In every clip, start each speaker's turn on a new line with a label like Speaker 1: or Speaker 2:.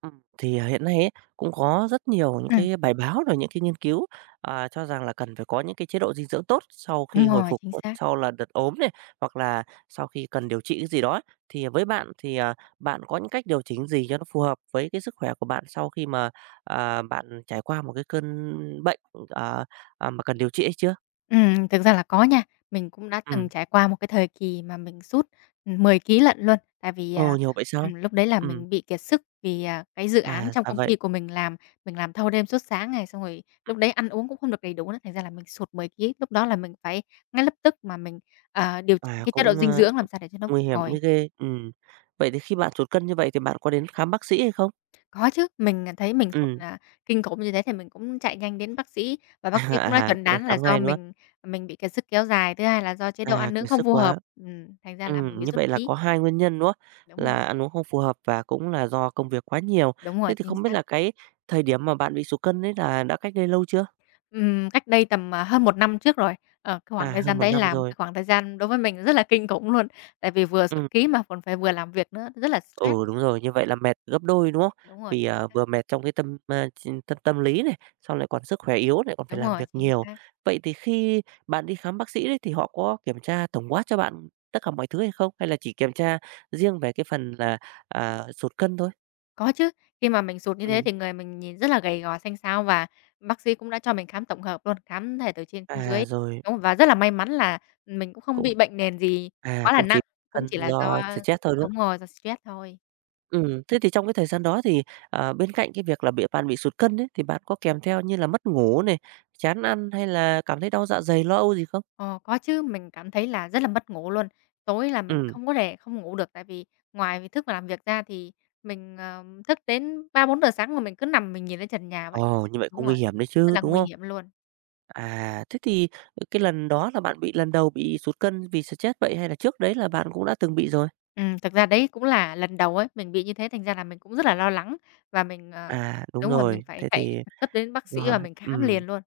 Speaker 1: Thì hiện nay ấy, cũng có rất nhiều những
Speaker 2: Ừm,
Speaker 1: cái bài báo rồi những cái nghiên cứu, cho rằng là cần phải có những cái chế độ dinh dưỡng tốt sau khi
Speaker 2: đúng
Speaker 1: hồi
Speaker 2: rồi,
Speaker 1: phục
Speaker 2: chính
Speaker 1: có
Speaker 2: xác.
Speaker 1: sau là đợt ốm này, hoặc là sau khi cần điều trị cái gì đó ấy. Thì với bạn thì, bạn có những cách điều chỉnh gì cho nó phù hợp với cái sức khỏe của bạn sau khi mà, bạn trải qua một cái cơn bệnh, ờ, mà cần điều trị hay chưa?
Speaker 2: Thực ra là có nha. Mình cũng đã từng
Speaker 1: Ừm,
Speaker 2: trải qua một cái thời kỳ mà mình sút, 10 ký lận luôn, tại vì,
Speaker 1: ồ, nhiều vậy sao?
Speaker 2: lúc đấy là
Speaker 1: Ừm,
Speaker 2: mình bị kiệt sức vì, cái dự án trong
Speaker 1: ra
Speaker 2: công
Speaker 1: vậy.
Speaker 2: ty của mình làm thâu đêm suốt sáng này, xong rồi lúc đấy ăn uống cũng không được đầy đủ nữa, thành ra là mình sụt 10 ký. Lúc đó là mình phải ngay lập tức mà mình, điều chỉnh
Speaker 1: À,
Speaker 2: cái chế độ
Speaker 1: cũng,
Speaker 2: dinh
Speaker 1: ơ
Speaker 2: dưỡng làm sao để cho nó
Speaker 1: Nguy
Speaker 2: phục
Speaker 1: hiểm
Speaker 2: hồi.
Speaker 1: mới ghê. Vậy thì khi bạn sụt cân như vậy thì bạn có đến khám bác sĩ hay không?
Speaker 2: Có chứ, mình, thấy mình sụt,
Speaker 1: Ừ,
Speaker 2: kinh khủng như thế thì mình cũng chạy nhanh đến bác sĩ và bác sĩ cũng đã chuẩn
Speaker 1: cũng phải
Speaker 2: đoán là
Speaker 1: khám
Speaker 2: do
Speaker 1: ngay, nữa,
Speaker 2: mình bị kiệt sức kéo dài, thứ hai là do chế độ ăn uống
Speaker 1: Kiệt
Speaker 2: không
Speaker 1: sức
Speaker 2: phù hợp,
Speaker 1: quá.
Speaker 2: thành ra
Speaker 1: Ừ,
Speaker 2: là mình bị
Speaker 1: như
Speaker 2: sút
Speaker 1: vậy là
Speaker 2: ký.
Speaker 1: có 2 nguyên nhân, đúng không?
Speaker 2: Đúng
Speaker 1: Là
Speaker 2: rồi,
Speaker 1: ăn uống không phù hợp và cũng là do công việc quá nhiều.
Speaker 2: đúng rồi,
Speaker 1: Thế thì
Speaker 2: chính
Speaker 1: không biết
Speaker 2: xác.
Speaker 1: là cái thời điểm mà bạn bị sụt cân ấy là đã cách đây lâu chưa?
Speaker 2: Cách đây tầm, hơn một năm trước rồi, cái khoảng thời
Speaker 1: Hơn
Speaker 2: gian
Speaker 1: một
Speaker 2: đấy
Speaker 1: năm
Speaker 2: là một cái
Speaker 1: rồi.
Speaker 2: khoảng thời gian đối với mình rất là kinh khủng luôn, tại vì vừa sụt
Speaker 1: Ừ.
Speaker 2: ký mà còn phải vừa làm việc nữa, rất là stress.
Speaker 1: Ừ, đúng rồi, như vậy là mệt gấp đôi, đúng không?
Speaker 2: Đúng rồi,
Speaker 1: Vì,
Speaker 2: chính xác.
Speaker 1: vừa mệt trong cái tâm, a, ch tâm tâm lý này, xong lại còn sức khỏe yếu, lại còn phải
Speaker 2: Đúng
Speaker 1: làm
Speaker 2: rồi,
Speaker 1: việc
Speaker 2: chính
Speaker 1: nhiều.
Speaker 2: xác.
Speaker 1: Vậy thì khi bạn đi khám bác sĩ đấy thì họ có kiểm tra tổng quát cho bạn tất cả mọi thứ hay không? Hay là chỉ kiểm tra riêng về cái phần là, sụt cân thôi?
Speaker 2: Có chứ, khi mà mình sụt như thế
Speaker 1: Ừm,
Speaker 2: thì người mình nhìn rất là gầy gò, xanh xao và bác sĩ cũng đã cho mình khám tổng hợp luôn, khám thể từ trên xuống dưới.
Speaker 1: rồi,
Speaker 2: Đúng, và rất là may mắn là mình cũng không
Speaker 1: cũng
Speaker 2: bị bệnh nền gì quá là
Speaker 1: cũng chỉ
Speaker 2: nặng, cũng
Speaker 1: cân
Speaker 2: chỉ là do
Speaker 1: do stress thôi, đúng
Speaker 2: đúng
Speaker 1: không?
Speaker 2: rồi, do stress thôi.
Speaker 1: Thế thì trong cái thời gian đó thì, bên cạnh cái việc là bạn bị sụt cân ấy, thì bạn có kèm theo như là mất ngủ này, chán ăn hay là cảm thấy đau dạ dày, lo âu gì không?
Speaker 2: Ờ, có chứ, mình cảm thấy là rất là mất ngủ luôn. Tối là mình
Speaker 1: Ừm,
Speaker 2: không có thể không ngủ được tại vì ngoài việc thức và làm việc ra thì mình, thức đến ba bốn giờ sáng mà mình cứ nằm mình nhìn lên trần nhà vậy.
Speaker 1: ồ, như vậy
Speaker 2: Đúng
Speaker 1: cũng
Speaker 2: rồi,
Speaker 1: nguy hiểm đấy
Speaker 2: rất
Speaker 1: chứ,
Speaker 2: là
Speaker 1: đúng
Speaker 2: nguy
Speaker 1: không?
Speaker 2: hiểm luôn.
Speaker 1: Thế thì cái lần đó là bạn bị lần đầu bị sụt cân vì stress vậy hay là trước đấy là bạn cũng đã từng bị rồi?
Speaker 2: Thực ra đấy cũng là lần đầu ấy, mình bị như thế thành ra là mình cũng rất là lo lắng và mình,
Speaker 1: Đúng
Speaker 2: đúng rồi, mình
Speaker 1: rồi,
Speaker 2: phải
Speaker 1: thế
Speaker 2: chạy
Speaker 1: thì
Speaker 2: gấp đến bác sĩ
Speaker 1: rồi,
Speaker 2: và mình khám
Speaker 1: ừm,
Speaker 2: liền luôn.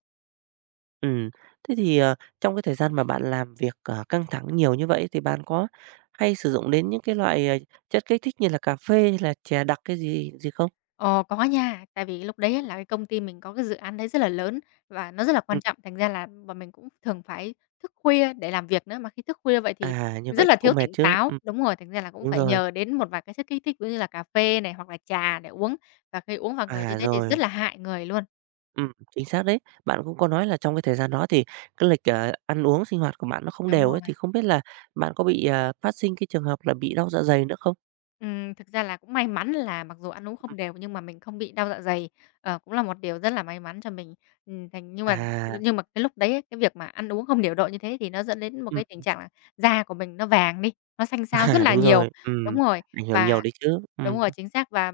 Speaker 1: ừm. Thế thì, trong cái thời gian mà bạn làm việc, căng thẳng nhiều như vậy thì bạn có hay sử dụng đến những cái loại, chất kích thích như là cà phê hay là chè đặc cái gì gì không?
Speaker 2: Ờ, có nha, tại vì lúc đấy á là cái công ty mình có cái dự án đấy rất là lớn và nó rất là quan
Speaker 1: Ừm,
Speaker 2: trọng, thành ra là bọn mình cũng thường phải thức khuya để làm việc nữa, mà khi thức khuya vậy thì
Speaker 1: như
Speaker 2: rất
Speaker 1: vậy
Speaker 2: là
Speaker 1: thì
Speaker 2: thiếu
Speaker 1: cũng mệt
Speaker 2: tỉnh
Speaker 1: chứ.
Speaker 2: táo. Đúng rồi, thành ra là cũng
Speaker 1: Đúng
Speaker 2: phải
Speaker 1: rồi,
Speaker 2: nhờ đến một vài cái chất kích thích, ví dụ như là cà phê này, hoặc là trà để uống, và khi uống vào người như thế thì rất
Speaker 1: rồi.
Speaker 2: là hại người luôn.
Speaker 1: Chính xác đấy. Bạn cũng có nói là trong cái thời gian đó thì cái lịch, ăn uống sinh hoạt của bạn nó không
Speaker 2: Đúng
Speaker 1: đều ấy,
Speaker 2: rồi.
Speaker 1: thì không biết là bạn có bị, phát sinh cái trường hợp là bị đau dạ dày nữa không?
Speaker 2: Thực ra là cũng may mắn là mặc dù ăn uống không
Speaker 1: Ừm.
Speaker 2: đều nhưng mà mình không bị đau dạ dày, cũng là một điều rất là may mắn cho mình. Thành
Speaker 1: À,
Speaker 2: nhưng mà cái lúc đấy ấy, cái việc mà ăn uống không điều độ như thế thì nó dẫn đến một
Speaker 1: ừm,
Speaker 2: cái tình trạng là da của mình nó vàng đi, nó xanh xao rất là
Speaker 1: đúng
Speaker 2: nhiều.
Speaker 1: rồi,
Speaker 2: Đúng rồi,
Speaker 1: ảnh hưởng
Speaker 2: và
Speaker 1: nhiều đấy chứ.
Speaker 2: đúng rồi, chính xác. Và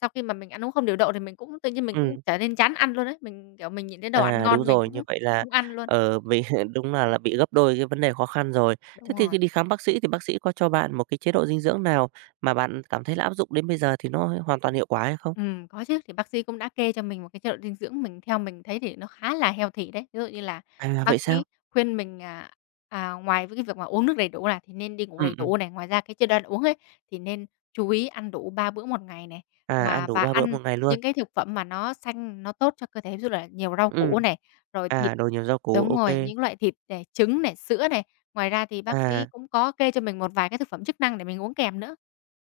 Speaker 2: sau khi mà mình ăn uống không điều độ thì mình cũng tự nhiên mình cũng
Speaker 1: ừm,
Speaker 2: trở nên chán ăn luôn đấy mình, kiểu, mình nhìn thấy đồ ăn
Speaker 1: đúng
Speaker 2: ngon mình
Speaker 1: rồi, như
Speaker 2: cũng
Speaker 1: vậy là,
Speaker 2: không ăn luôn.
Speaker 1: ở bị đúng là bị gấp đôi cái vấn đề khó khăn rồi. Thế
Speaker 2: Đúng
Speaker 1: thì
Speaker 2: rồi.
Speaker 1: khi đi khám bác sĩ thì bác sĩ có cho bạn một cái chế độ dinh dưỡng nào mà bạn cảm thấy là áp dụng đến bây giờ thì nó hoàn toàn hiệu quả hay không?
Speaker 2: Có chứ. Thì bác sĩ cũng đã kê cho mình một cái chế độ dinh dưỡng mình theo mình thấy thì nó khá là healthy đấy. Ví dụ như là bác
Speaker 1: Vậy
Speaker 2: sĩ
Speaker 1: sao?
Speaker 2: khuyên mình, ngoài với cái việc mà uống nước đầy đủ là thì nên đi ngủ đầy
Speaker 1: Ừm, ừm,
Speaker 2: đủ này, ngoài ra cái chế độ ăn uống ấy, thì nên chú ý ăn đủ 3 bữa một ngày này,
Speaker 1: ăn
Speaker 2: và
Speaker 1: đủ
Speaker 2: và
Speaker 1: 3 bữa
Speaker 2: ăn
Speaker 1: một ngày luôn.
Speaker 2: những cái thực phẩm mà nó xanh, nó tốt cho cơ thể, ví dụ là nhiều rau củ
Speaker 1: Ừm.
Speaker 2: này, rồi thịt
Speaker 1: Đồ nhiều rau củ,
Speaker 2: đúng
Speaker 1: ô
Speaker 2: rồi,
Speaker 1: kê.
Speaker 2: những loại thịt này, trứng này, sữa này. Ngoài ra thì bác sĩ
Speaker 1: À,
Speaker 2: cũng có kê cho mình một vài cái thực phẩm chức năng để mình uống kèm nữa.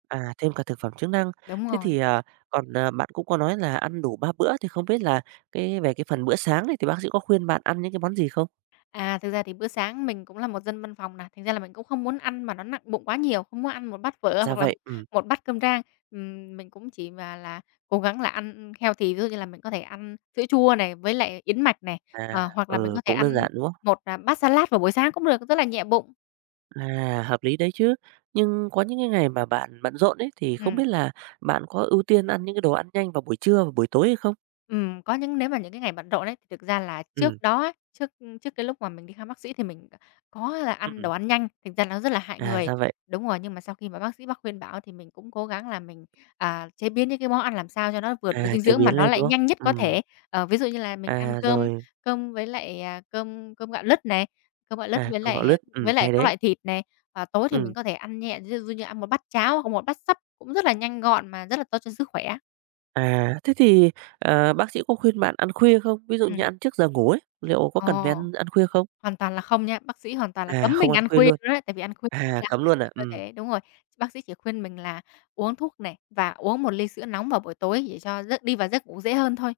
Speaker 1: Thêm cả thực phẩm chức năng.
Speaker 2: Đúng
Speaker 1: Thế
Speaker 2: rồi.
Speaker 1: thì, còn, bạn cũng có nói là ăn đủ 3 bữa thì không biết là cái về cái phần bữa sáng này thì bác sĩ có khuyên bạn ăn những cái món gì không?
Speaker 2: À, thực ra thì bữa sáng mình cũng là một dân văn phòng nè, thành ra là mình cũng không muốn ăn mà nó nặng bụng quá nhiều, không muốn ăn một bát phở
Speaker 1: Ra
Speaker 2: hoặc là
Speaker 1: vậy,
Speaker 2: một bát cơm rang. Mình cũng chỉ mà là cố gắng là ăn healthy, ví dụ như là mình có thể ăn sữa chua này, với lại yến mạch này, hoặc là mình
Speaker 1: ừ,
Speaker 2: có thể
Speaker 1: cũng đơn
Speaker 2: ăn
Speaker 1: giản, đúng không?
Speaker 2: một, bát salad vào buổi sáng cũng được, rất là nhẹ bụng.
Speaker 1: Hợp lý đấy chứ. Nhưng có những cái ngày mà bạn bận rộn ấy, thì không
Speaker 2: Ừm.
Speaker 1: biết là bạn có ưu tiên ăn những cái đồ ăn nhanh vào buổi trưa và buổi tối hay không?
Speaker 2: Có những nếu mà những cái ngày bận rộn ấy, thì thực ra là
Speaker 1: Ừm,
Speaker 2: trước đó ấy, trước trước cái lúc mà mình đi khám bác sĩ thì mình có là ăn đồ
Speaker 1: ừm,
Speaker 2: ăn nhanh, thành ra nó rất là hại người.
Speaker 1: ra vậy.
Speaker 2: Đúng rồi, nhưng mà sau khi mà bác sĩ khuyên bảo thì mình cũng cố gắng là mình, chế biến những cái món ăn làm sao cho nó vừa đủ dinh
Speaker 1: Chế
Speaker 2: dưỡng mà
Speaker 1: biến
Speaker 2: nó
Speaker 1: lên,
Speaker 2: lại
Speaker 1: đúng không?
Speaker 2: nhanh nhất có thể. Ví dụ như là mình ăn cơm
Speaker 1: Rồi,
Speaker 2: cơm với lại, à, cơm cơm gạo lứt này, cơm gạo lứt với
Speaker 1: cơm
Speaker 2: lại
Speaker 1: gạo lứt,
Speaker 2: với lại
Speaker 1: hay
Speaker 2: các
Speaker 1: đấy.
Speaker 2: loại thịt này. Và tối thì mình
Speaker 1: Ừm.
Speaker 2: có thể ăn nhẹ, ví dụ như ăn một bát cháo hoặc một bát sắp cũng rất là nhanh gọn mà rất là tốt cho sức khỏe.
Speaker 1: Thế thì, bác sĩ có khuyên bạn ăn khuya không? Ví dụ như
Speaker 2: Ừm,
Speaker 1: ăn trước giờ ngủ ấy, liệu có
Speaker 2: ồ
Speaker 1: cần phải ăn ăn khuya không?
Speaker 2: Hoàn toàn là không nha, bác sĩ hoàn toàn là cấm
Speaker 1: Không
Speaker 2: mình
Speaker 1: ăn
Speaker 2: ăn
Speaker 1: khuya
Speaker 2: khuya
Speaker 1: luôn,
Speaker 2: luôn đấy, tại vì ăn khuya rất là
Speaker 1: cấm
Speaker 2: hại
Speaker 1: luôn à?
Speaker 2: cho cơ thể đúng rồi. Bác sĩ chỉ khuyên mình là uống thuốc này và uống một ly sữa nóng vào buổi tối để cho đi vào giấc ngủ dễ hơn thôi.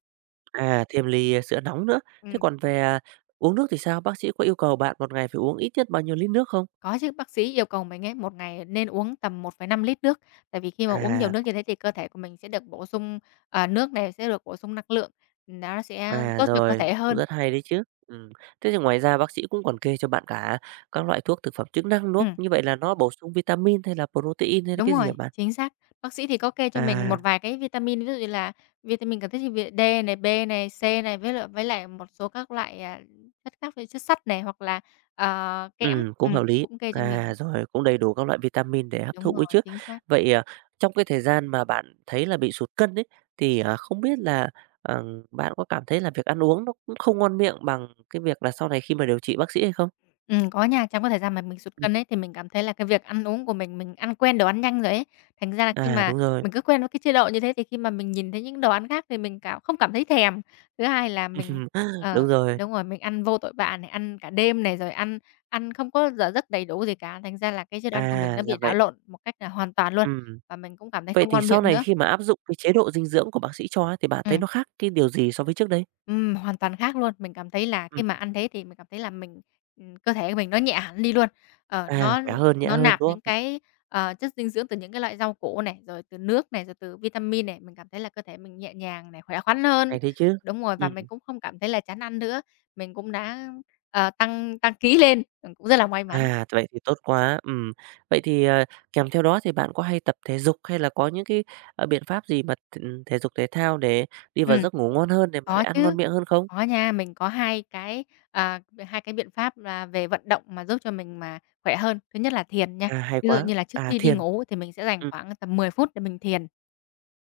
Speaker 1: Thêm ly, sữa nóng nữa. Thế
Speaker 2: Ừm,
Speaker 1: còn về, uống nước thì sao? Bác sĩ có yêu cầu bạn một ngày phải uống ít nhất bao nhiêu lít nước không?
Speaker 2: có chứ, bác sĩ yêu cầu mình ấy, một ngày nên uống tầm 1,5 lít nước, tại vì khi mà uống nhiều
Speaker 1: À,
Speaker 2: nước như thế thì cơ thể của mình sẽ được bổ sung, nước này, sẽ được bổ sung năng lượng, nó sẽ tốt cho cơ
Speaker 1: Rồi,
Speaker 2: thể
Speaker 1: cũng
Speaker 2: hơn.
Speaker 1: rất hay đấy chứ. Thế thì ngoài ra bác sĩ cũng còn kê cho bạn cả các loại thuốc thực phẩm chức năng, đúng không?
Speaker 2: Ừm.
Speaker 1: Như vậy là nó bổ sung vitamin hay là protein hay là
Speaker 2: Đúng
Speaker 1: cái gì hả
Speaker 2: rồi,
Speaker 1: bạn?
Speaker 2: chính xác. Bác sĩ thì có kê cho mình một
Speaker 1: À.
Speaker 2: vài cái vitamin, ví dụ như là vitamin cần thiết như vi D này, B này, C này, với lại một số các loại, chất khác như chất sắt này, hoặc là, kẽm,
Speaker 1: Ừ, cũng hợp lý.
Speaker 2: cũng kê cho mình.
Speaker 1: Rồi cũng đầy đủ các loại vitamin để hấp
Speaker 2: Đúng
Speaker 1: thụ
Speaker 2: rồi,
Speaker 1: ấy chứ.
Speaker 2: chính xác.
Speaker 1: Vậy, trong cái thời gian mà bạn thấy là bị sụt cân ấy, thì, không biết là, ờ, bạn có cảm thấy là việc ăn uống nó cũng không ngon miệng bằng cái việc là sau này khi mà điều trị bác sĩ hay không?
Speaker 2: Có nha. Trong cái thời gian mà mình sụt
Speaker 1: Ừm.
Speaker 2: cân ấy, thì mình cảm thấy là cái việc ăn uống của mình ăn quen đồ ăn nhanh rồi ấy. Thành ra là khi mà
Speaker 1: Đúng rồi.
Speaker 2: mình cứ quen với cái chế độ như thế thì khi mà mình nhìn thấy những đồ ăn khác thì mình không cảm thấy thèm. Thứ hai là mình ờ,
Speaker 1: Đúng rồi.
Speaker 2: đúng rồi, mình ăn vô tội vạ này, ăn cả đêm này, rồi ăn ăn không có giờ giấc đầy đủ gì cả, thành ra là cái chế độ ăn của mình nó
Speaker 1: Ra
Speaker 2: bị đảo
Speaker 1: vậy.
Speaker 2: lộn một cách là hoàn toàn luôn,
Speaker 1: Ừm.
Speaker 2: và mình cũng cảm thấy
Speaker 1: Vậy
Speaker 2: không
Speaker 1: thì
Speaker 2: ngon
Speaker 1: sau
Speaker 2: miệng
Speaker 1: này
Speaker 2: nữa.
Speaker 1: khi mà áp dụng cái chế độ dinh dưỡng của bác sĩ cho á, thì bạn thấy
Speaker 2: Ừm.
Speaker 1: nó khác cái điều gì so với trước đây?
Speaker 2: Hoàn toàn khác luôn. Mình cảm thấy là khi
Speaker 1: Ừm.
Speaker 2: mà ăn thế thì mình cảm thấy là mình cơ thể của mình nó nhẹ hẳn đi luôn. Ờ, nó
Speaker 1: Khỏe hơn, nhẹ
Speaker 2: nó
Speaker 1: hơn,
Speaker 2: nạp
Speaker 1: đúng không?
Speaker 2: những cái, chất dinh dưỡng từ những cái loại rau củ này, rồi từ nước này, rồi từ vitamin này, mình cảm thấy là cơ thể mình nhẹ nhàng này, khỏe khoắn hơn.
Speaker 1: Hay đấy chứ.
Speaker 2: Đúng rồi, và
Speaker 1: Ừ.
Speaker 2: mình cũng không cảm thấy là chán ăn nữa. Mình cũng đã, tăng tăng ký lên, mình cũng rất là may mắn.
Speaker 1: Vậy thì tốt quá. Ừm. Vậy thì, kèm theo đó thì bạn có hay tập thể dục hay là có những cái, biện pháp gì mà thể dục thể thao để đi vào
Speaker 2: Ừm.
Speaker 1: giấc ngủ ngon hơn để mà lại
Speaker 2: Có
Speaker 1: ăn ngon
Speaker 2: chứ,
Speaker 1: miệng hơn không?
Speaker 2: có nha. Mình có 2 cái, à, 2 cái biện pháp là về vận động mà giúp cho mình mà khỏe hơn. Thứ nhất là thiền nha.
Speaker 1: Hay
Speaker 2: Ví dụ
Speaker 1: quá.
Speaker 2: như là trước khi đi
Speaker 1: Thiền.
Speaker 2: ngủ thì mình sẽ dành
Speaker 1: Ừm,
Speaker 2: khoảng tầm 10 phút để mình thiền.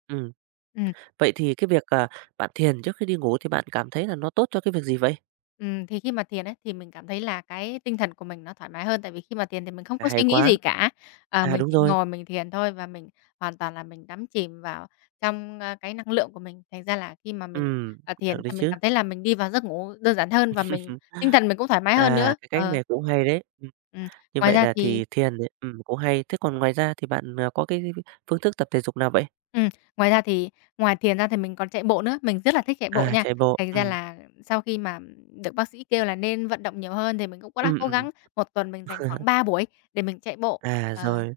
Speaker 1: ừm.
Speaker 2: Ừm.
Speaker 1: Vậy thì cái việc, bạn thiền trước khi đi ngủ thì bạn cảm thấy là nó tốt cho cái việc gì vậy?
Speaker 2: Thì khi mà thiền ấy, thì mình cảm thấy là cái tinh thần của mình nó thoải mái hơn, tại vì khi mà thiền thì mình không có suy
Speaker 1: Hay
Speaker 2: nghĩ
Speaker 1: quá.
Speaker 2: gì cả, mình
Speaker 1: Đúng
Speaker 2: chỉ
Speaker 1: rồi.
Speaker 2: ngồi mình thiền thôi và mình hoàn toàn là mình đắm chìm vào trong, cái năng lượng của mình. Thành ra là khi mà mình,
Speaker 1: Ừm, được
Speaker 2: thiền
Speaker 1: đấy
Speaker 2: thì mình
Speaker 1: chứ.
Speaker 2: cảm thấy là mình đi vào giấc ngủ đơn giản hơn và mình tinh thần mình cũng thoải mái hơn nữa.
Speaker 1: Cái cách
Speaker 2: Ờ.
Speaker 1: này cũng hay đấy.
Speaker 2: Ừm,
Speaker 1: Như
Speaker 2: ngoài
Speaker 1: vậy
Speaker 2: ra
Speaker 1: là
Speaker 2: thì
Speaker 1: thì thiền ấy cũng hay. Thế còn ngoài ra thì bạn, có cái phương thức tập thể dục nào vậy?
Speaker 2: Ừm, ngoài ra thì ngoài thiền ra thì mình còn chạy bộ nữa, mình rất là thích chạy bộ nha.
Speaker 1: Chạy bộ.
Speaker 2: Thành ra
Speaker 1: Ừm.
Speaker 2: là sau khi mà được bác sĩ kêu là nên vận động nhiều hơn thì mình cũng có đã
Speaker 1: Ừm,
Speaker 2: cố gắng,
Speaker 1: ừm.
Speaker 2: một tuần mình dành khoảng 3 buổi để mình chạy bộ. Ờ,
Speaker 1: Rồi.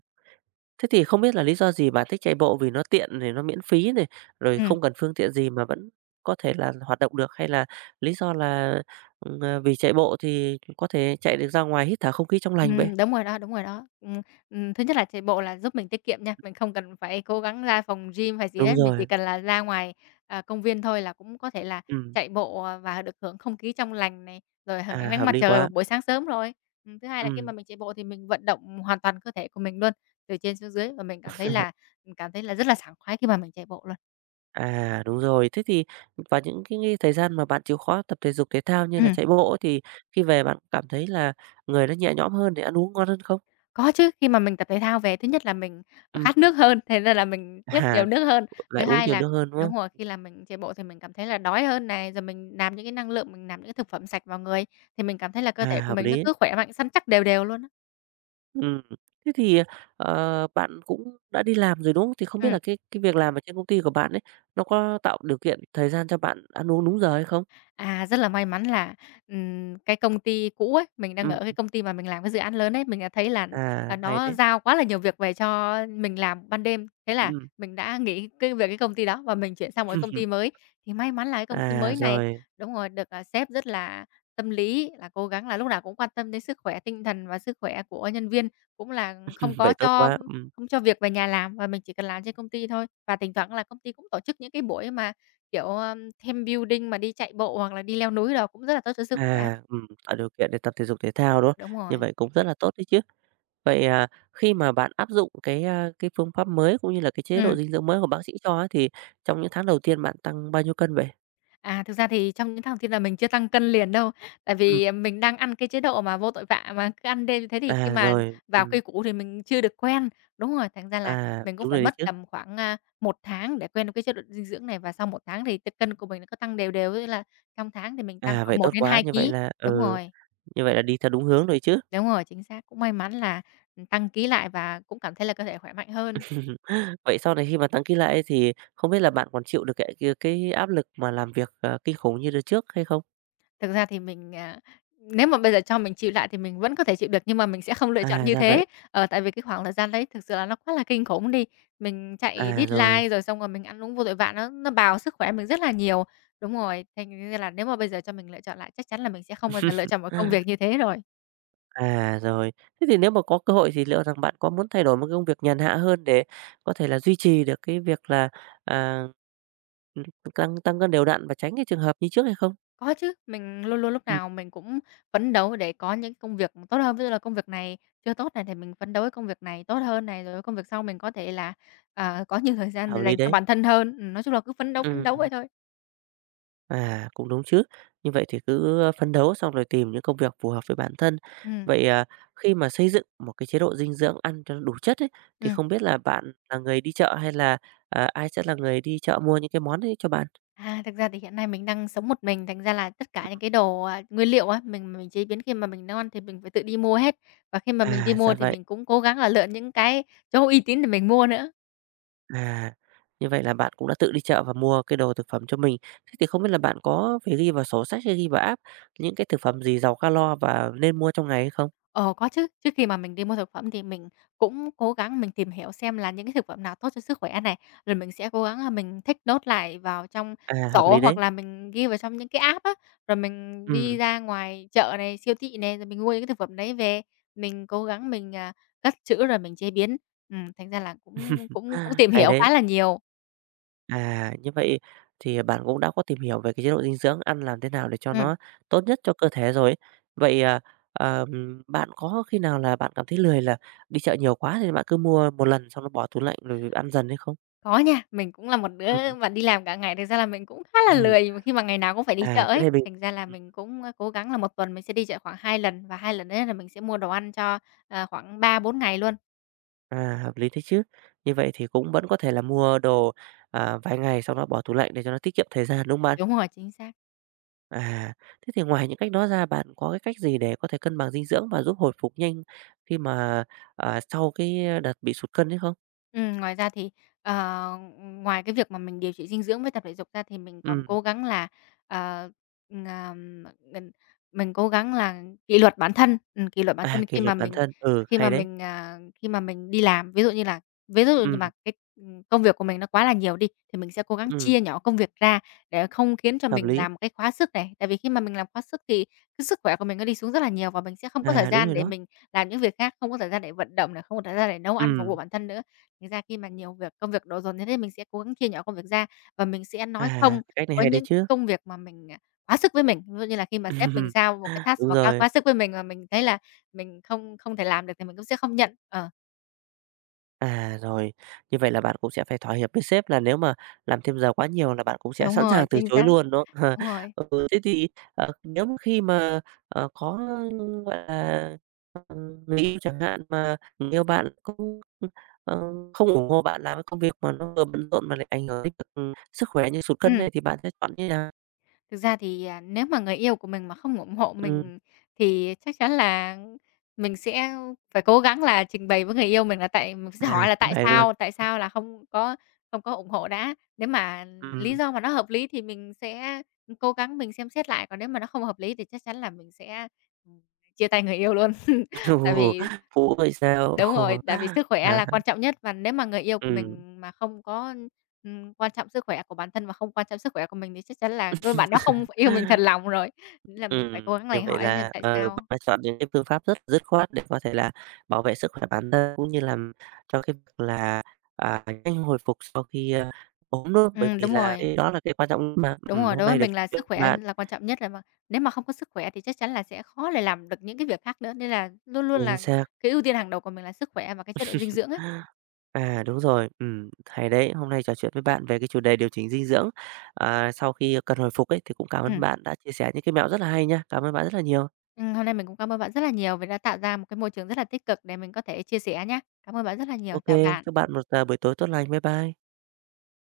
Speaker 1: Thế thì không biết là lý do gì bạn thích chạy bộ? Vì nó tiện này, nó miễn phí này, rồi
Speaker 2: ừm.
Speaker 1: không cần phương tiện gì mà vẫn có thể là hoạt động được, hay là lý do là, vì chạy bộ thì có thể chạy được ra ngoài hít thở không khí trong lành vậy?
Speaker 2: Đúng rồi đó, đúng rồi đó. Thứ nhất là chạy bộ là giúp mình tiết kiệm nha, mình không cần phải cố gắng ra phòng gym hay gì
Speaker 1: Đúng
Speaker 2: hết, mình chỉ
Speaker 1: rồi,
Speaker 2: cần là ra ngoài, công viên thôi là cũng có thể là
Speaker 1: ừm,
Speaker 2: chạy bộ, và được hưởng không khí trong lành này, rồi hưởng ánh nắng
Speaker 1: hợp
Speaker 2: mặt
Speaker 1: lý
Speaker 2: trời vào
Speaker 1: quá.
Speaker 2: buổi sáng sớm rồi. Thứ hai là khi mà
Speaker 1: Ừm,
Speaker 2: mình chạy bộ thì mình vận động hoàn toàn cơ thể của mình luôn, từ trên xuống dưới và mình cảm thấy là rất là sảng khoái khi mà mình chạy bộ luôn.
Speaker 1: đúng rồi. Thế thì vào những cái thời gian mà bạn chịu khó tập thể dục thể thao như là
Speaker 2: Ừm.
Speaker 1: chạy bộ ấy, thì khi về bạn cảm thấy là người nó nhẹ nhõm hơn, để ăn uống ngon hơn không?
Speaker 2: Có chứ, khi mà mình tập thể thao về thứ nhất là mình,
Speaker 1: Ừm,
Speaker 2: khát nước hơn, thế nên là mình tiếp nhiều
Speaker 1: à,
Speaker 2: nước hơn.
Speaker 1: lại
Speaker 2: Thứ
Speaker 1: uống
Speaker 2: hai
Speaker 1: nhiều
Speaker 2: là
Speaker 1: nước hơn, đúng không?
Speaker 2: đúng rồi, khi là mình chạy bộ thì mình cảm thấy là đói hơn này, rồi mình làm những cái năng lượng, mình làm những cái thực phẩm sạch vào người, thì mình cảm thấy là cơ thể của
Speaker 1: Hợp
Speaker 2: mình nó
Speaker 1: lý.
Speaker 2: cứ khỏe mạnh, săn chắc đều đều luôn á.
Speaker 1: Ừm, thế thì, bạn cũng đã đi làm rồi, đúng không? Thì không biết
Speaker 2: Ừm.
Speaker 1: là cái việc làm ở trên công ty của bạn ấy, nó có tạo điều kiện, thời gian cho bạn ăn uống đúng giờ hay không?
Speaker 2: À, rất là may mắn là, cái công ty cũ ấy, mình đang
Speaker 1: Ừm,
Speaker 2: ở cái công ty mà mình làm cái dự án lớn ấy, mình đã thấy là,
Speaker 1: hay
Speaker 2: nó
Speaker 1: đấy.
Speaker 2: giao quá là nhiều việc về cho mình làm ban đêm. Thế là
Speaker 1: Ừm.
Speaker 2: mình đã nghỉ cái việc cái công ty đó và mình chuyển sang một cái công ty mới. Thì may mắn là cái công ty mới này
Speaker 1: Rồi,
Speaker 2: đúng rồi, được, sếp rất là tâm lý, là cố gắng là lúc nào cũng quan tâm đến sức khỏe tinh thần và sức khỏe của nhân viên, cũng là không có
Speaker 1: vậy tốt
Speaker 2: cho
Speaker 1: quá.
Speaker 2: không cho việc về nhà làm và mình chỉ cần làm trên công ty thôi. Và thỉnh thoảng là công ty cũng tổ chức những cái buổi mà, kiểu, ờ thêm building mà đi chạy bộ hoặc là đi leo núi đồ cũng rất là tốt cho sức khỏe.
Speaker 1: Tạo điều kiện để tập thể dục thể thao, đúng không?
Speaker 2: Đúng
Speaker 1: Như
Speaker 2: rồi.
Speaker 1: vậy cũng rất là tốt đấy chứ. Vậy, khi mà bạn áp dụng cái phương pháp mới cũng như là cái chế độ
Speaker 2: Ừm,
Speaker 1: dinh dưỡng mới của bác sĩ cho ấy, thì trong những tháng đầu tiên bạn tăng bao nhiêu cân vậy?
Speaker 2: thực ra thì trong những tháng đầu tiên là mình chưa tăng cân liền đâu, tại
Speaker 1: Ừm,
Speaker 2: vì ờ, mình đang ăn cái chế độ mà vô tội vạ mà, cứ ăn đêm như thế thì khi mà
Speaker 1: rồi,
Speaker 2: vào quy củ thì mình chưa được quen. Đúng rồi, thành ra là mình cũng
Speaker 1: đúng
Speaker 2: phải
Speaker 1: rồi đấy
Speaker 2: mất
Speaker 1: chứ.
Speaker 2: tầm khoảng, 1 tháng để quen với cái chế độ dinh dưỡng này và sau một tháng thì t cân của mình nó cứ tăng đều đều, có nghĩa là trong tháng thì mình tăng khoảng
Speaker 1: Vậy
Speaker 2: một
Speaker 1: tốt
Speaker 2: đến
Speaker 1: quá,
Speaker 2: hai
Speaker 1: như vậy
Speaker 2: ký.
Speaker 1: là
Speaker 2: Đúng
Speaker 1: ừ,
Speaker 2: rồi,
Speaker 1: như vậy là đi theo đúng hướng rồi chứ.
Speaker 2: đúng rồi, chính xác. Cũng may mắn là, tăng ký lại và cũng cảm thấy là cơ thể khỏe mạnh hơn.
Speaker 1: Vậy sau này khi mà tăng ký lại ấy thì không biết là bạn còn chịu được cái áp lực mà làm việc, kinh khủng như đợt trước hay không?
Speaker 2: Thực ra thì mình, nếu mà bây giờ cho mình chịu lại thì mình vẫn có thể chịu được, nhưng mà mình sẽ không lựa chọn như
Speaker 1: Ra vậy.
Speaker 2: thế. Ờ, tại vì cái khoảng thời gian đấy thực sự là nó quá là kinh khủng đi. Mình chạy
Speaker 1: Rồi.
Speaker 2: deadline rồi xong rồi mình ăn uống vô tội vạ, nó bào sức khỏe mình rất là nhiều. Đúng rồi, thành ra là nếu mà bây giờ cho mình lựa chọn lại chắc chắn là mình sẽ không bao giờ lựa chọn một công việc như thế rồi.
Speaker 1: Rồi. Thế thì nếu mà có cơ hội thì liệu rằng bạn có muốn thay đổi một cái công việc nhàn hạ hơn để có thể là duy trì được cái việc là, à, ừm, tăng tăng cân đều đặn và tránh cái trường hợp như trước hay không?
Speaker 2: Có chứ, mình luôn luôn lúc
Speaker 1: Ừm,
Speaker 2: nào mình cũng phấn đấu để có những công việc tốt hơn. Ví dụ là công việc này chưa tốt này thì mình phấn đấu với công việc này tốt hơn này, rồi công việc sau mình có thể là, có nhiều thời gian
Speaker 1: hợp lý
Speaker 2: dành cho
Speaker 1: đấy.
Speaker 2: bản thân hơn. Nói chung là cứ phấn đấu vậy
Speaker 1: Ừm.
Speaker 2: thôi.
Speaker 1: Cũng đúng chứ. Như vậy thì cứ, phấn đấu xong rồi tìm những công việc phù hợp với bản thân.
Speaker 2: Ừm,
Speaker 1: Vậy, khi mà xây dựng một cái chế độ dinh dưỡng ăn cho nó đủ chất ấy, thì
Speaker 2: ừm.
Speaker 1: không biết là bạn là người đi chợ hay là, ai sẽ là người đi chợ mua những cái món đấy cho bạn?
Speaker 2: À, thực ra thì hiện nay mình đang sống một mình, thành ra là tất cả những
Speaker 1: Ừm.
Speaker 2: cái đồ, nguyên liệu á, mình chế biến khi mà mình nấu ăn thì mình phải tự đi mua hết. Và khi mà mình đi mua
Speaker 1: Dạ
Speaker 2: thì
Speaker 1: vậy.
Speaker 2: mình cũng cố gắng là lựa những cái chỗ uy tín để mình mua nữa.
Speaker 1: À, Như vậy là bạn cũng đã tự đi chợ và mua cái đồ thực phẩm cho mình. Thế thì không biết là bạn có phải ghi vào sổ sách hay ghi vào app những cái thực phẩm gì giàu calo và nên mua trong ngày hay không?
Speaker 2: Ờ, có chứ. Trước khi mà mình đi mua thực phẩm thì mình cũng cố gắng mình tìm hiểu xem là những cái thực phẩm nào tốt cho sức khỏe này, rồi mình sẽ cố gắng là mình thích nốt lại vào trong
Speaker 1: Hợp
Speaker 2: sổ
Speaker 1: lý
Speaker 2: hoặc
Speaker 1: đấy.
Speaker 2: là mình ghi vào trong những cái app á, rồi mình đi
Speaker 1: Ừm.
Speaker 2: ra ngoài chợ này, siêu thị này, rồi mình mua những cái thực phẩm đấy về, mình cố gắng mình, cất trữ rồi mình chế biến. Thành ra là cũng cũng cũng tìm
Speaker 1: Hay
Speaker 2: hiểu
Speaker 1: đấy.
Speaker 2: khá là nhiều.
Speaker 1: Như vậy thì bạn cũng đã có tìm hiểu về cái chế độ dinh dưỡng, ăn làm thế nào để cho
Speaker 2: Ừm.
Speaker 1: nó tốt nhất cho cơ thể rồi ấy. Vậy, bạn có khi nào là bạn cảm thấy lười là đi chợ nhiều quá thì bạn cứ mua một lần xong nó bỏ tủ lạnh rồi ăn dần hay không?
Speaker 2: Có nha, mình cũng là một đứa
Speaker 1: Ừm,
Speaker 2: mà đi làm cả ngày, thực ra là mình cũng khá là
Speaker 1: ừm,
Speaker 2: lười mà khi mà ngày nào cũng phải đi chợ
Speaker 1: à, cái
Speaker 2: ấy.
Speaker 1: này bình
Speaker 2: Thành ra là
Speaker 1: ừm,
Speaker 2: mình cũng, cố gắng là một tuần mình sẽ đi chợ khoảng 2 lần và 2 lần đấy là mình sẽ mua đồ ăn cho, khoảng 3 4 ngày luôn.
Speaker 1: à, hợp lý thế chứ. Như vậy thì cũng vẫn có thể là mua đồ, vài ngày sau đó bỏ tủ lạnh để cho nó tiết kiệm thời gian, đúng không bạn?
Speaker 2: Đúng rồi, chính xác.
Speaker 1: À, Thế thì ngoài những cách đó ra bạn có cái cách gì để có thể cân bằng dinh dưỡng và giúp hồi phục nhanh khi mà, sau cái, đợt bị sụt cân đấy không?
Speaker 2: Ngoài ra thì, ờ, ngoài cái việc mà mình điều trị dinh dưỡng với tập thể dục ra thì mình còn
Speaker 1: Ừm,
Speaker 2: cố gắng là, ờ, ờm, mình mình cố gắng là kỷ luật bản thân, kỷ luật bản thân
Speaker 1: kỷ
Speaker 2: khi mà
Speaker 1: luật bản
Speaker 2: mình
Speaker 1: thân, ừ, hay đấy,
Speaker 2: khi mà mình đi làm. Ví dụ như
Speaker 1: ừ
Speaker 2: mà cái, công việc của mình nó quá là nhiều đi, thì mình sẽ cố gắng
Speaker 1: ừm,
Speaker 2: chia nhỏ công việc ra để không khiến cho
Speaker 1: hợp
Speaker 2: mình
Speaker 1: lý,
Speaker 2: làm một cái quá sức này. Tại vì khi mà mình làm quá sức thì cái sức khỏe của mình nó đi xuống rất là nhiều và mình sẽ không có thời
Speaker 1: đúng
Speaker 2: gian
Speaker 1: rồi
Speaker 2: để
Speaker 1: đó,
Speaker 2: mình làm những việc khác, không có thời gian để vận động này, không có thời gian để nấu ăn phục vụ
Speaker 1: ừm,
Speaker 2: bản thân nữa. Thành ra khi mà nhiều việc công việc đổ dồn như thế mình sẽ cố gắng chia nhỏ công việc ra và mình sẽ nói không
Speaker 1: cái cách này
Speaker 2: với
Speaker 1: hay đấy
Speaker 2: những cái
Speaker 1: chứ.
Speaker 2: công việc mà mình, quá sức với mình. Ví dụ như là khi mà sếp mình giao một cái task
Speaker 1: Đúng
Speaker 2: mà quá
Speaker 1: rồi.
Speaker 2: quá sức với mình mà mình thấy là mình không không thể làm được thì mình cũng sẽ không nhận. Ờ,
Speaker 1: Rồi. Như vậy là bạn cũng sẽ phải thỏa hiệp với sếp là nếu mà làm thêm giờ quá nhiều là bạn cũng sẽ
Speaker 2: đúng
Speaker 1: sẵn
Speaker 2: rồi,
Speaker 1: sàng từ
Speaker 2: chính
Speaker 1: chối
Speaker 2: xác,
Speaker 1: luôn, đúng không?
Speaker 2: đúng rồi.
Speaker 1: Ừ, thế thì, nếu mà khi mà, có, gọi là, người yêu chẳng hạn mà người yêu bạn cũng, ờ, không ủng hộ bạn làm cái công việc mà nó vừa bận rộn mà lại ảnh hưởng đến việc, sức khỏe như sụt
Speaker 2: Ừ
Speaker 1: cân ấy, thì bạn sẽ chọn như nào?
Speaker 2: Thực ra thì, nếu mà người yêu của mình mà không ủng hộ
Speaker 1: Ừm,
Speaker 2: mình thì chắc chắn là mình sẽ phải cố gắng là trình bày với người yêu mình là tại mình sẽ hỏi là
Speaker 1: chín
Speaker 2: "Tại
Speaker 1: mười luôn.
Speaker 2: sao? Tại sao là không có không có ủng hộ đã?" Nếu mà lý
Speaker 1: Ừm,
Speaker 2: do mà nó hợp lý thì mình sẽ cố gắng mình xem xét lại, còn nếu mà nó không hợp lý thì chắc chắn là mình sẽ, ừm, chia tay người yêu luôn. Tại
Speaker 1: ồ,
Speaker 2: vì
Speaker 1: phũ vậy sao?
Speaker 2: đúng rồi,
Speaker 1: Ồ,
Speaker 2: tại vì sức khỏe
Speaker 1: à,
Speaker 2: là quan trọng nhất và nếu mà người yêu của
Speaker 1: ừm.
Speaker 2: mình mà không có ừm, quan trọng sức khỏe của bản thân và không quan trọng sức khỏe của mình thì chắc chắn là người bạn đó không yêu mình thật lòng rồi, nên là mình phải cố gắng
Speaker 1: Như
Speaker 2: lành
Speaker 1: vậy
Speaker 2: hỏi xem
Speaker 1: là,
Speaker 2: tại sao.
Speaker 1: bạn đã chọn những cái phương pháp rất dứt khoát để có thể là bảo vệ sức khỏe bản thân, cũng như làm cho cái việc là, nhanh hồi phục sau khi, ốm, đúng. Bởi
Speaker 2: Ừm,
Speaker 1: vì
Speaker 2: đúng
Speaker 1: là
Speaker 2: rồi,
Speaker 1: cái đó là cái quan trọng nhất mà.
Speaker 2: đúng rồi,
Speaker 1: Hôm
Speaker 2: đối với
Speaker 1: nay được
Speaker 2: mình
Speaker 1: trò
Speaker 2: là
Speaker 1: chuyện
Speaker 2: sức
Speaker 1: với
Speaker 2: khỏe
Speaker 1: bạn
Speaker 2: là quan trọng nhất rồi mà. Nếu mà không có sức khỏe thì chắc chắn là sẽ khó để làm được những cái việc khác nữa, nên là luôn luôn
Speaker 1: chính
Speaker 2: là
Speaker 1: xác.
Speaker 2: cái ưu tiên hàng đầu của mình là sức khỏe và cái chế độ dinh dưỡng ấy.
Speaker 1: Đúng rồi, hay đấy, hôm nay trò chuyện với bạn về cái chủ đề điều chỉnh dinh dưỡng, sau khi cần hồi phục ấy, thì cũng cảm ơn
Speaker 2: Ừm,
Speaker 1: bạn đã chia sẻ những cái mẹo rất là hay nhá. Cảm ơn bạn rất là nhiều.
Speaker 2: hôm nay mình cũng cảm ơn bạn rất là nhiều vì đã tạo ra một cái môi trường rất là tích cực để mình có thể chia sẻ nhá. Cảm ơn bạn rất là nhiều,
Speaker 1: OK,
Speaker 2: chào bạn.
Speaker 1: chúc bạn một, buổi tối tốt lành. Bye bye.